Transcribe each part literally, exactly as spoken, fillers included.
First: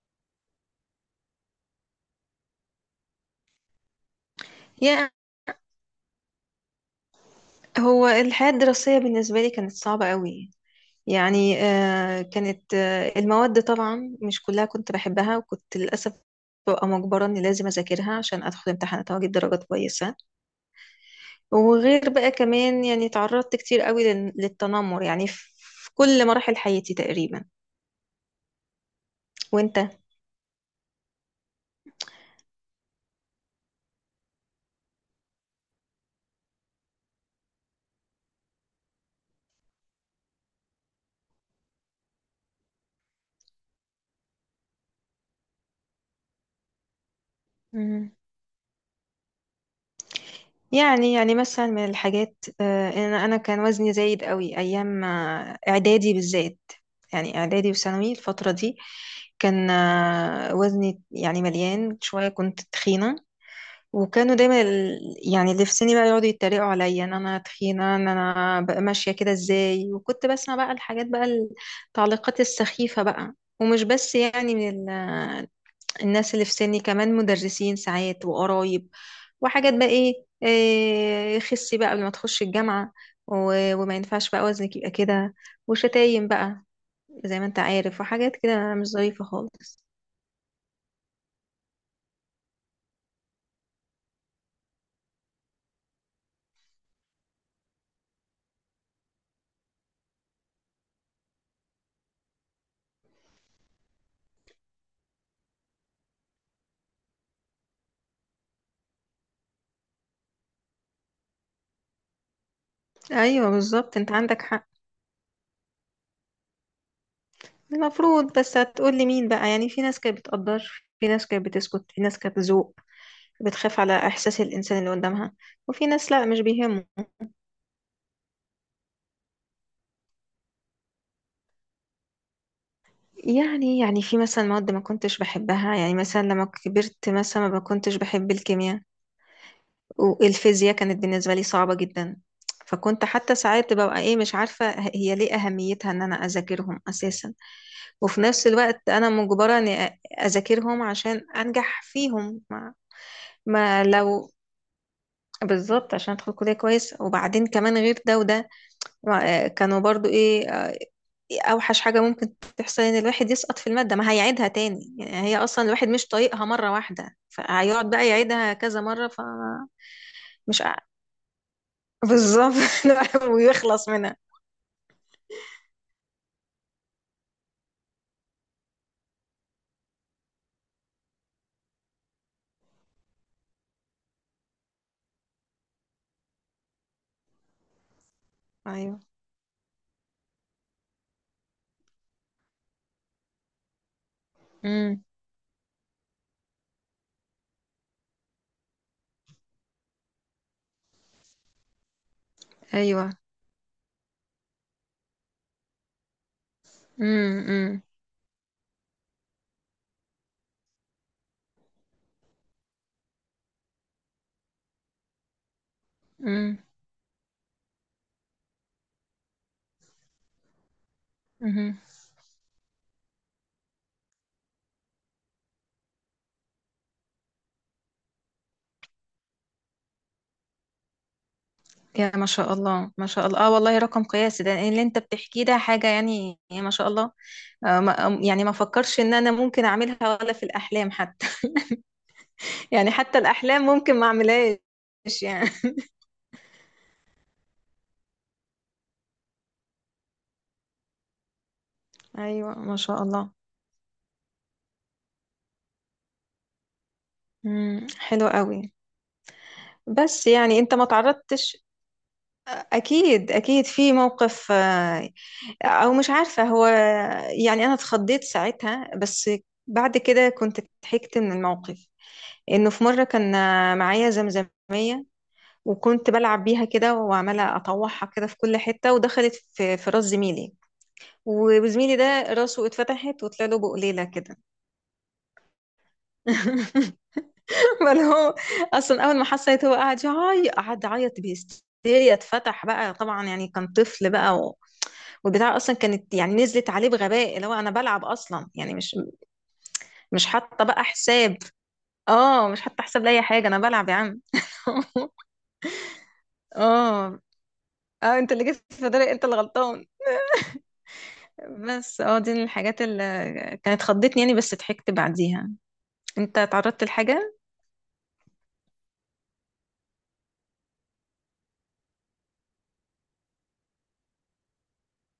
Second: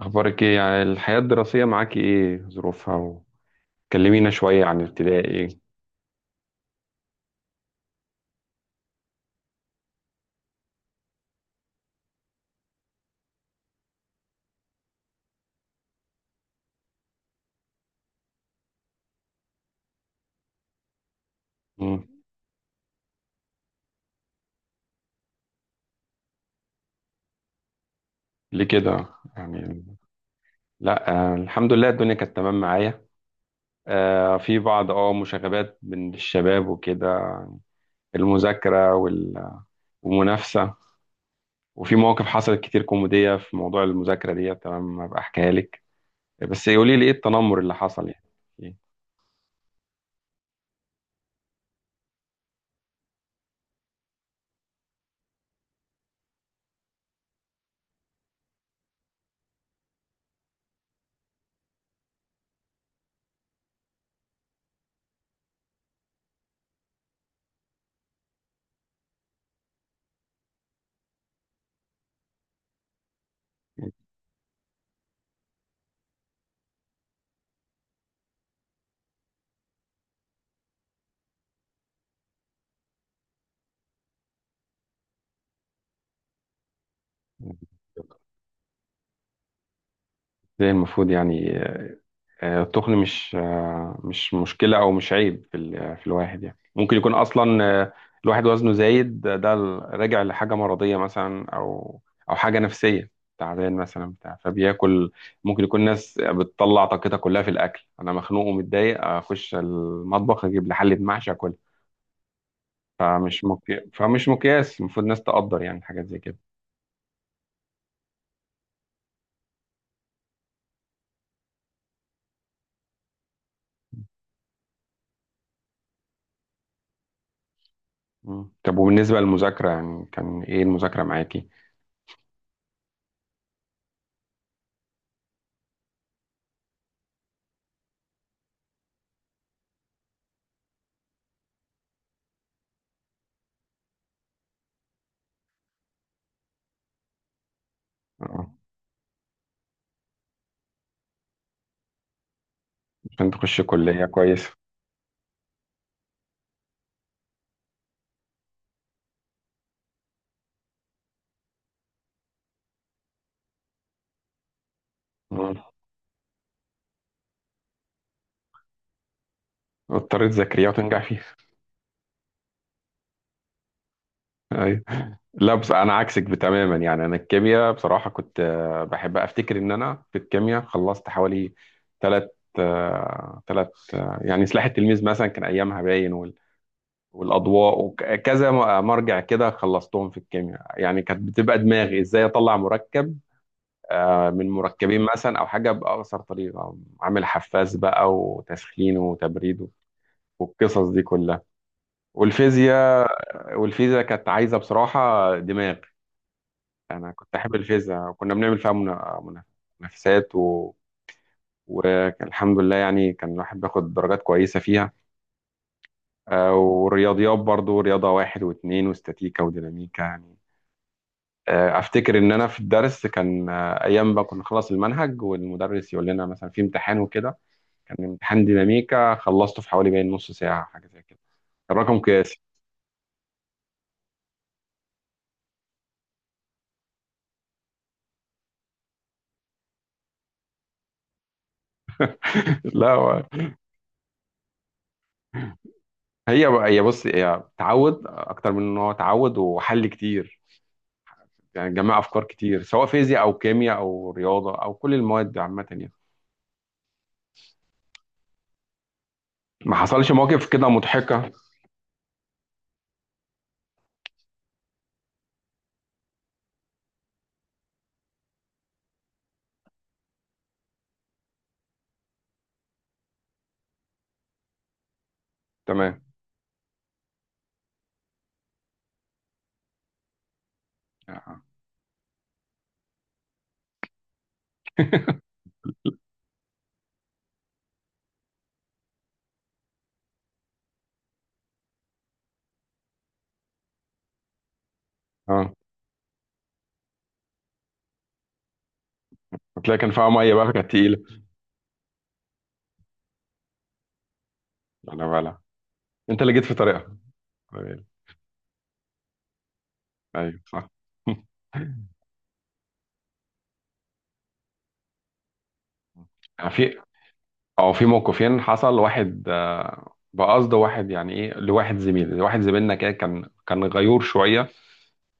أخبارك إيه؟ يعني الحياة الدراسية معاكي إيه ظروفها؟ وكلمينا شوية عن يا ابتدائي. هو الحياة الدراسية بالنسبة لي كانت صعبة قوي. يعني آه، كانت آه، المواد طبعا مش كلها كنت بحبها، وكنت للأسف ببقى مجبرة إني لازم أذاكرها عشان أدخل امتحانات وأجيب درجات كويسة. مم. وغير بقى كمان يعني تعرضت كتير قوي لل- للتنمر يعني في في كل مراحل حياتي تقريبا. ليه كده؟ يعني. وأنت؟ لأ آه، الحمد لله الدنيا كانت تمام معايا. آه، في بعض أه مشاغبات من الشباب وكده، المذاكرة وال- والمنافسة. وفي مواقف حصلت كتير كوميدية في موضوع المذاكرة دي، تمام، أبقى أحكيها لك. بس قولي لي إيه التنمر اللي حصل يعني؟ إيه؟ يعني يعني مثلا من الحاجات، آه، ان انا كان وزني زايد قوي ايام آه، اعدادي بالذات. يعني اعدادي وثانوي الفتره دي، كان آه، وزني يعني مليان شويه، كنت تخينه. وكانوا دايما ال- يعني اللي في سني بقى يقعدوا يتريقوا عليا ان انا تخينه، ان انا بقى ماشيه كده ازاي، وكنت بسمع بقى الحاجات بقى، التعليقات السخيفه بقى. ومش بس يعني من ال- آه، الناس اللي في سني، كمان مدرسين ساعات وقرايب، وحاجات بقى ايه, إيه خسي بقى قبل ما تخش الجامعة، و- وما ينفعش بقى وزنك يبقى كده، وشتايم بقى زي ما انت عارف، وحاجات كده مش ظريفة خالص. إزاي المفروض يعني. آه، التخن مش آه، مش مشكلة أو مش عيب في ال- في الواحد، يعني ممكن يكون أصلا آه، الواحد وزنه زايد، ده ده راجع لحاجة مرضية مثلا، أو أو حاجة نفسية، تعبان مثلا بتاع فبياكل. ممكن يكون ناس بتطلع طاقتها كلها في الأكل، أنا مخنوق ومتضايق أخش المطبخ أجيب لي حلة محشي أكلها. فمش ايوه مكي... بالظبط، انت فمش عندك حق. مقياس. المفروض الناس تقدر يعني حاجات زي كده. المفروض، بس هتقول لي مين بقى؟ يعني في ناس كانت بتقدر، في ناس كانت بتسكت، في ناس كانت بتذوق، بتخاف على احساس الانسان اللي قدامها، وفي ناس لا مش بيهمه. مم. طب وبالنسبة للمذاكرة، يعني كان إيه المذاكرة معاكي؟ يعني يعني في مثلا مواد ما كنتش بحبها، يعني مثلا لما كبرت مثلا ما كنتش بحب الكيمياء، والفيزياء كانت بالنسبة لي صعبة جدا. فكنت حتى ساعات ببقى ايه مش عارفة هي ليه أهميتها ان انا اذاكرهم اساسا، وفي نفس آه، الوقت انا مجبرة اني أ- اذاكرهم عشان انجح فيهم ما, عشان تخشي ما كلية لو كويسة. بالظبط، عشان ادخل كلية كويس، وبعدين كمان غير ده وده ما- كانوا برضو ايه آه، اوحش حاجة ممكن تحصل ان الواحد يسقط في المادة ما هيعيدها تاني. يعني هي اصلا الواحد مش طايقها مرة واحدة، فهيقعد بقى يعيدها كذا مرة. اضطريت فمش ذاكريها وتنجح فيها. بالظبط. لا، ويخلص منها. ايوه. لا بس انا عكسك تماما، يعني انا الكيمياء بصراحه كنت آه، بحب. افتكر ان انا في الكيمياء خلصت حوالي ثلاث ثلاث يعني سلاح التلميذ مثلا كان ايامها باين وال- والاضواء وكذا م- ايوه. مرجع كده، خلصتهم في الكيمياء. يعني كانت بتبقى دماغي ازاي اطلع مركب آه، من امم. مركبين مثلا، او حاجه باقصر طريقه عامل حفاز بقى وتسخين وتبريد والقصص دي كلها. والفيزياء، ايوه. والفيزا كانت عايزة بصراحة دماغ. أنا كنت امم. أحب امم. الفيزا وكنا بنعمل فيها منا- منا- منافسات و... والحمد لله يعني كان الواحد بياخد درجات كويسة فيها. آه، امم. والرياضيات برضو، رياضة واحد واثنين واستاتيكا وديناميكا يعني. أمم. آه، أفتكر إن أنا في الدرس كان آه، أيام بقى كنا نخلص المنهج والمدرس يقول لنا مثلا في امتحان وكده، كان امتحان ديناميكا خلصته في حوالي باين نص ساعة حاجة زي كده، كان رقم يا ما قياسي. شاء الله، ما شاء الله، اه والله رقم قياسي ده اللي انت بتحكيه، ده حاجة يعني ما شاء الله. آه ما يعني ما فكرش ان انا ممكن اعملها ولا في الاحلام حتى. يعني لا. حتى الاحلام ممكن ما اعملهاش يعني. هي هي بص، هي تعود اكتر من ان هو تعود وحل كتير، يعني جمع افكار ايوه كتير ما سواء شاء فيزياء الله. او كيمياء او رياضه او كل المواد دي عامه يعني. امم. حلو قوي. ما حصلش بس مواقف يعني كده انت ما مضحكه؟ تعرضتش؟ اكيد اكيد في موقف آه، او مش عارفة هو، يعني انا اتخضيت ساعتها، بس بعد كده كنت ضحكت من الموقف. انه في مرة كان معايا زمزمية، تمام. وكنت بلعب بيها كده، وعمالة اطوحها كده في كل حتة، ودخلت في في راس زميلي. اه. وزميلي ده راسه اتفتحت وطلع له بقليلة كده. بل هو اصلا اول ما حسيت، هو قعد يعيط قعد يعيط بهستيريا، اتفتح بقى طبعا يعني كان طفل بقى و... آه. والبتاع اصلا كانت يعني نزلت عليه بغباء، اللي هو انا بلعب اصلا يعني مش هتلاقي كان فيها مش ميه بقى، حاطه كانت بقى تقيله. حساب. اه مش حاطه حساب لاي حاجه، انا بلعب يا عم. لا لا بقى، لا، انت اللي جيت في طريقها. اه طيب. اه، انت اللي جيت في داري، انت اللي غلطان. ايوه صح. بس اه دي من الحاجات اللي كانت خضتني يعني، بس ضحكت بعديها. انت في، اتعرضت لحاجه؟ او في موقفين حصل. واحد آه، بقصد واحد يعني ايه، لواحد زميل، واحد زميلنا كده كان كان غيور شويه.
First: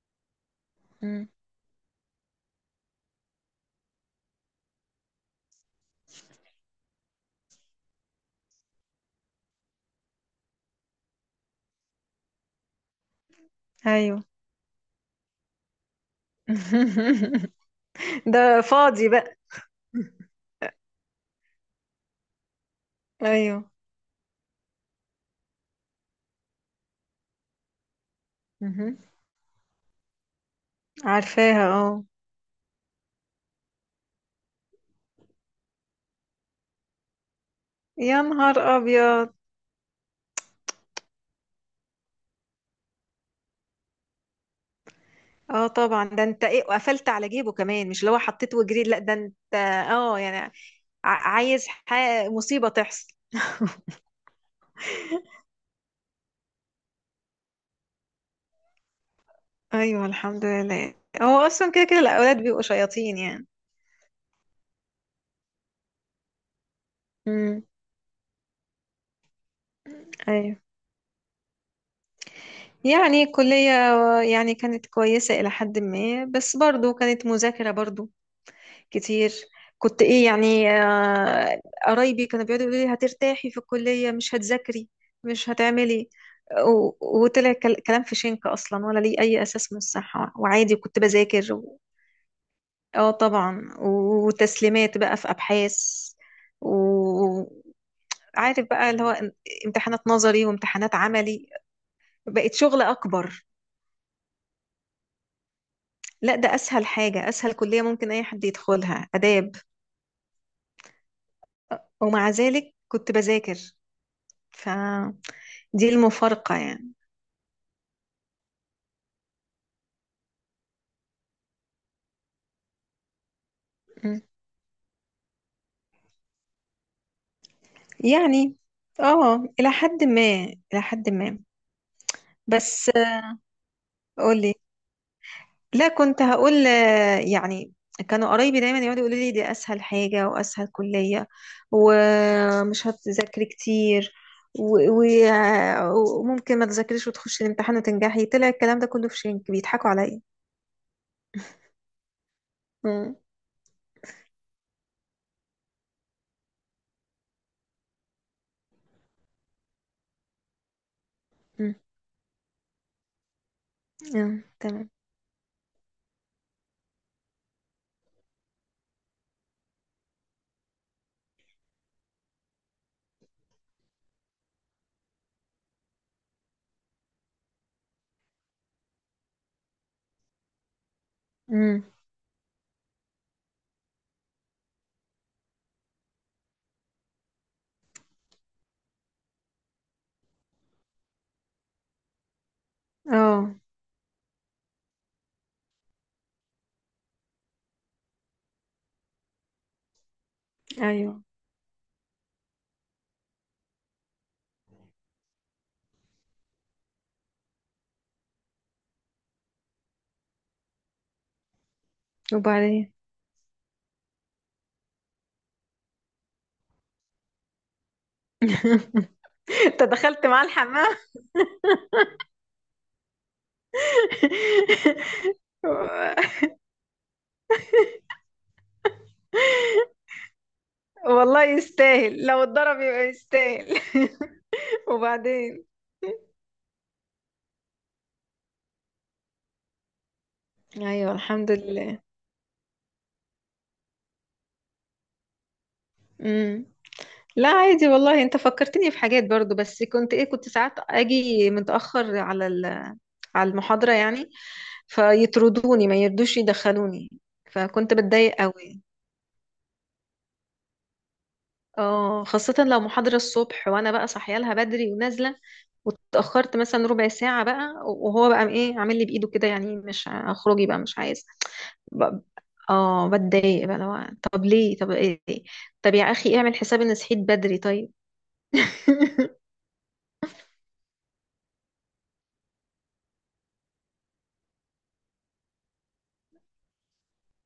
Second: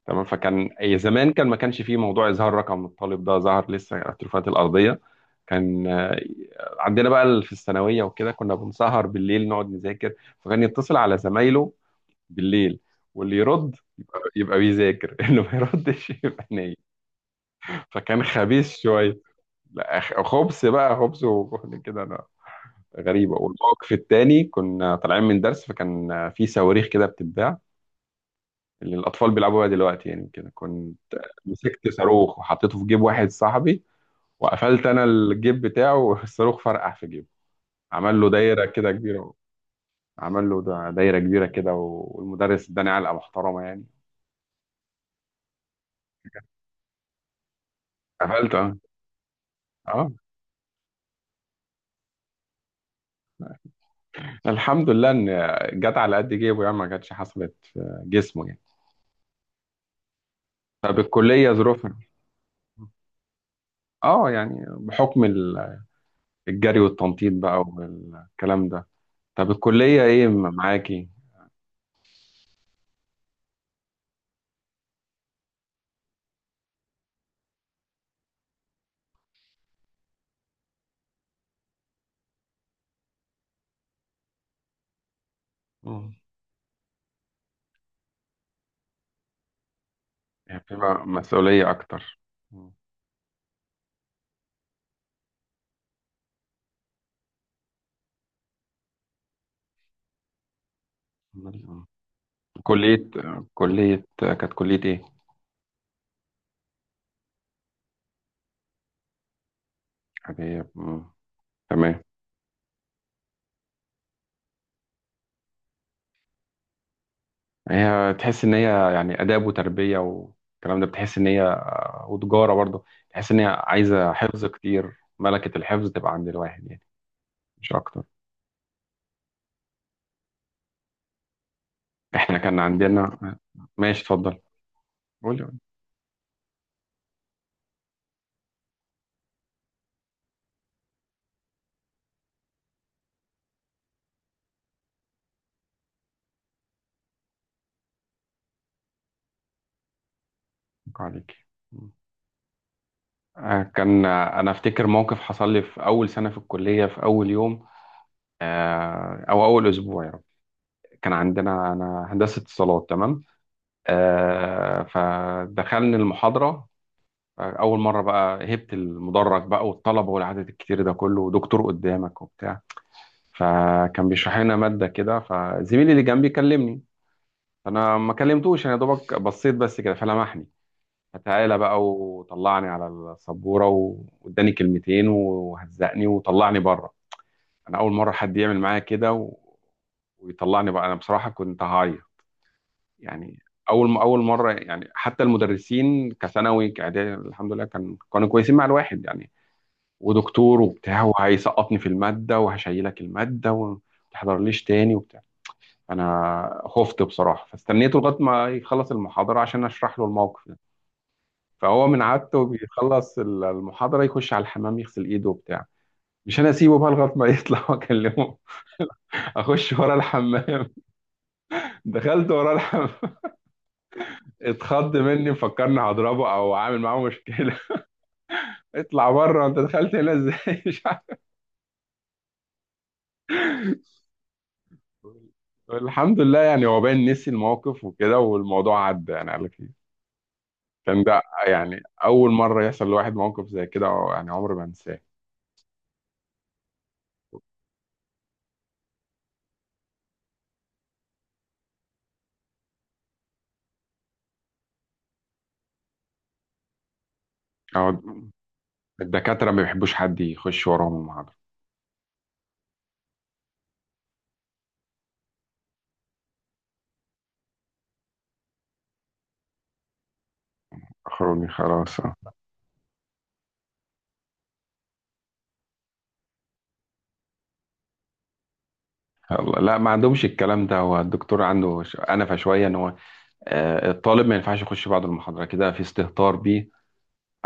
تمام. فكان أي مم. زمان كان ما كانش فيه موضوع اظهار رقم الطالب، ده ظهر لسه على التليفونات الارضيه. كان آه، عندنا بقى ال- في الثانويه وكده كنا بنسهر بالليل نقعد نذاكر. فكان يتصل على زمايله بالليل، واللي يرد ايوه. يبقى بيذاكر، اللي ما يردش يبقى نايم. فكان ده خبيث فاضي شويه. بقى. لا خ- خبث بقى، خبث وكده. غريبة. ايوه. والموقف التاني كنا طالعين من درس، فكان في صواريخ كده بتتباع، اللي مهم. الأطفال بيلعبوا بيها دلوقتي يعني. كده كنت عارفاها مسكت اه. صاروخ وحطيته في جيب واحد صاحبي، وقفلت أنا الجيب بتاعه، والصاروخ فرقع في جيبه. عمل يا له نهار دايرة كده ابيض. كبيرة. عمل له دا- دايرة كبيرة كده، والمدرس اداني علقة محترمة يعني. اه طبعا، ده انت ايه وقفلت على جيبه كمان؟ مش اللي هو قفلت حطيته اه. وجريت؟ لا ده انت اه، اه يعني ع- عايز ح- مصيبه تحصل. الحمد لله ان جت على قد جيبه يعني، ما كانتش حصلت جسمه يعني. ايوه الحمد لله. طب هو الكلية اصلا كده ظروفها؟ كده الاولاد بيبقوا شياطين يعني. اه يعني بحكم ال- الجري والتنطيط بقى امم. والكلام ده. طب الكلية ايه م- ايوه. معاكي؟ يعني الكلية، يعني كانت كويسة إلى حد ما، بس برضو كانت مذاكرة برضو كتير. كنت إيه يعني آه، قرايبي كانوا بيقعدوا يقولوا لي هترتاحي في الكلية، مش هتذاكري، مش هتعملي، اه و- وطلع كل- كلام في شنك أصلا، ولا ليه أي أساس من الصحة. يعني، في وعادي كنت م- بذاكر مسؤولية و- اكتر. آه. اه طبعا، وتسليمات بقى في أبحاث، عارف بقى اللي هو امتحانات نظري وامتحانات عملي، عمال- آه. بقت شغل كلية. أكبر. كلية كانت كلية ايه؟ لا ده أسهل حاجة، أسهل كلية ممكن أي حد يدخلها، آداب. عادية. مم. تمام. ومع ذلك كنت بذاكر، فدي المفارقة يعني. هي تحس ان هي يعني آداب وتربية والكلام ده بتحس ان هي، وتجارة برضه تحس ان هي عايزة م. حفظ كتير، ملكة الحفظ تبقى عند الواحد يعني، مش اكتر. يعني اه إلى حد ما، إلى حد ما، احنا كان بس عندنا. آه، ماشي اتفضل. قولي. قولي. لا كنت هقول آه، يعني كانوا قرايبي دايما يقعدوا يقولوا لي دي اسهل حاجه واسهل كليه، ومش هتذاكري كتير، و- و- آه، وممكن ما تذاكريش وتخشي الامتحان وتنجحي. طلع الكلام ده كله في شنك، بيضحكوا عليا. أتوقع عليك. مم. مم. آه، كان انا افتكر موقف حصل لي في اول سنة في الكلية في اول يوم، آه، او اول اسبوع يعني. كان عندنا مم. انا هندسه اتصالات تمام. آه، آه، تمام. فدخلنا المحاضره. آه، اول مره بقى هبت المدرج بقى والطلبه والعدد الكتير ده كله ودكتور قدامك وبتاع، فكان بيشرح لنا ماده كده، فزميلي اللي جنبي كلمني. فانا ما كلمتوش، انا يا دوبك بصيت بس كده، فلمحني. فتعالى مم. بقى وطلعني على السبوره، واداني كلمتين وهزقني وطلعني بره. انا اول مره حد يعمل معايا كده و... ويطلعني بقى، انا بصراحه كنت هعيط يعني. اه اول اول مره يعني، حتى المدرسين كثانوي كاعدادي الحمد لله كان كانوا كويسين مع الواحد يعني. ودكتور وبتاع ايوه وهيسقطني في الماده وهشيلك الماده وما تحضرليش تاني وبتاع. انا خفت بصراحه، فاستنيته لغايه ما يخلص المحاضره عشان اشرح له الموقف ده. فهو من عادته وبعدين. بيخلص ال- المحاضره يخش على الحمام يغسل ايده وبتاع. مش انا اسيبه بقى لغايه ما يطلع واكلمه. اخش انت ورا دخلت مع الحمام. الحمام؟ دخلت وراه الحمام. اتخض مني، مفكرني هضربه او عامل معاه مشكله. اطلع بره، انت دخلت هنا ازاي؟ مش عارف. والله يستاهل، لو اتضرب يبقى يستاهل. وبعدين. الحمد لله يعني هو باين نسي الموقف وكده والموضوع عدى يعني، قال لك إيه. كان ايوه ده الحمد يعني لله. اول مره يحصل لواحد موقف زي كده، أو يعني عمري ما انساه. مم. لا عادي والله، انت فكرتني في حاجات برضو. بس كنت ايه كنت ساعات اجي متأخر على ال- على المحاضرة يعني، فيطردوني، ما يردوش يدخلوني، أو فكنت بتضايق قوي. الدكاتره ما بيحبوش حد يخش وراهم المحاضره. اه خاصة لو محاضرة الصبح، وانا بقى صاحيه لها بدري ونازلة، واتأخرت مثلا ربع ساعة بقى، وهو بقى ايه عامل لي بإيده كده يعني مش اخرجي بقى مش عايز. اخروني خلاص آه. ب- اه بتضايق بقى لو. طب ليه؟ طب ايه؟ طب يا اخي اعمل حساب ان صحيت بدري، طيب. يلا لا، ما عندهمش الكلام ده، هو الدكتور عنده ش- انفه شويه ان هو آه، الطالب ما ينفعش يخش بعد المحاضره كده، في استهتار بيه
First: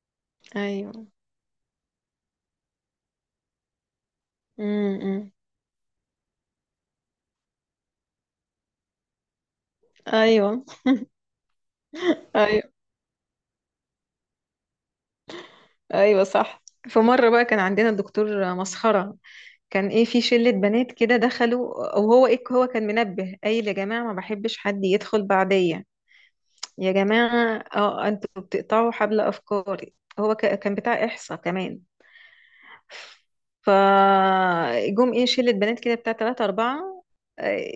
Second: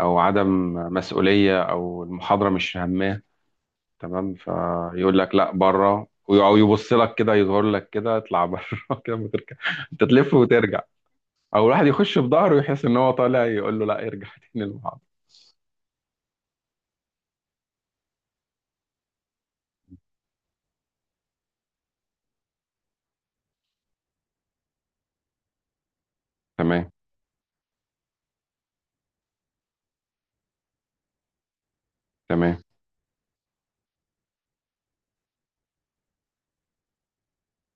او عدم ايوه. مسؤوليه او المحاضره مش هامه. تمام. فيقول امم. لك لا بره، او يبص لك كده يظهر لك كده اطلع بره. كده وترجع، انت تلف ايوه. وترجع. او الواحد يخش بظهره ايوه. يحس ان هو طالع يقول له لا ارجع تاني المحاضره. ايوه صح. في مره بقى كان عندنا الدكتور مسخره، كان ايه في شله بنات كده دخلوا، او هو ايه هو كان منبه قايل يا جماعه ما بحبش حد يدخل بعديا، تمام. يا جماعه اه انتوا بتقطعوا حبل افكاري. هو ك- كان بتاع احصاء كمان. تمام. فجم ايه شلة بنات كده بتاع تلاتة أربعة، آه،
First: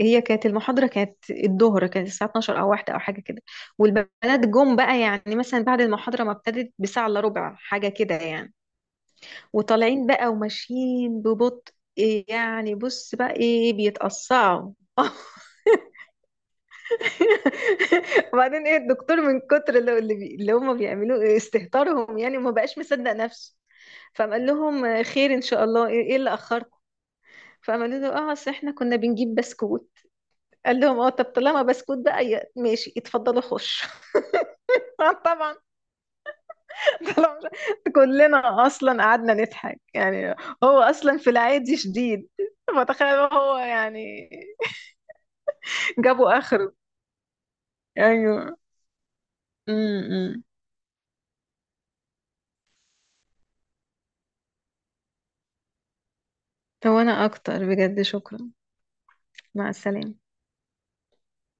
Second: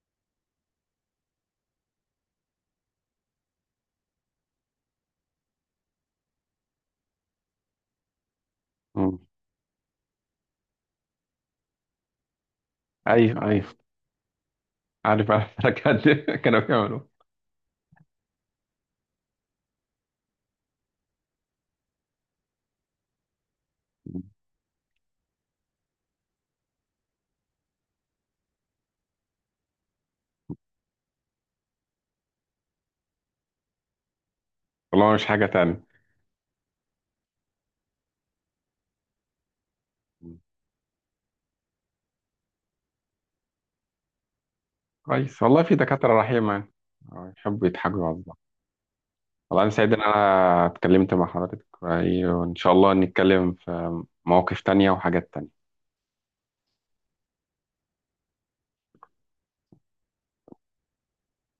هي كانت المحاضرة، كانت الظهر، كانت الساعة اثنا عشر أو واحدة أو حاجة كده. والبنات جم بقى يعني مثلا بعد المحاضرة ما ابتدت بساعة إلا ربع حاجة كده يعني، مم. وطالعين بقى وماشيين ببطء إيه يعني، بص بقى ايوه ايوه. ايه بيتقصعوا. عارف عارف. كان- كانوا بيعملوا. وبعدين ايه الدكتور من كتر اللي, اللي بي- اللي هم بيعملوه استهتارهم، يعني ما بقاش مصدق نفسه. فقال لهم خير ان شاء الله ايه، إيه اللي اخركم؟ فعملوا له اه اصل احنا كنا بنجيب بسكوت. قال لهم اه طب طالما بسكوت بقى ي- ماشي، اتفضلوا خش. والله مش حاجه طبعا، تانية. طالما مش- كلنا اصلا قعدنا نضحك يعني. هو اصلا في العادي شديد، فتخيل هو يعني كويس، والله في دكاتره جابوا رحيمه يعني. اخره. آه، يحبوا يضحكوا على بعض. ايوه. والله أنا سعيد إن امم. أنا اتكلمت مع حضرتك وإيه، وإن شاء الله نتكلم في مواقف تانية وحاجات تانية. هو انا اكتر، بجد شكرا. مع السلامة.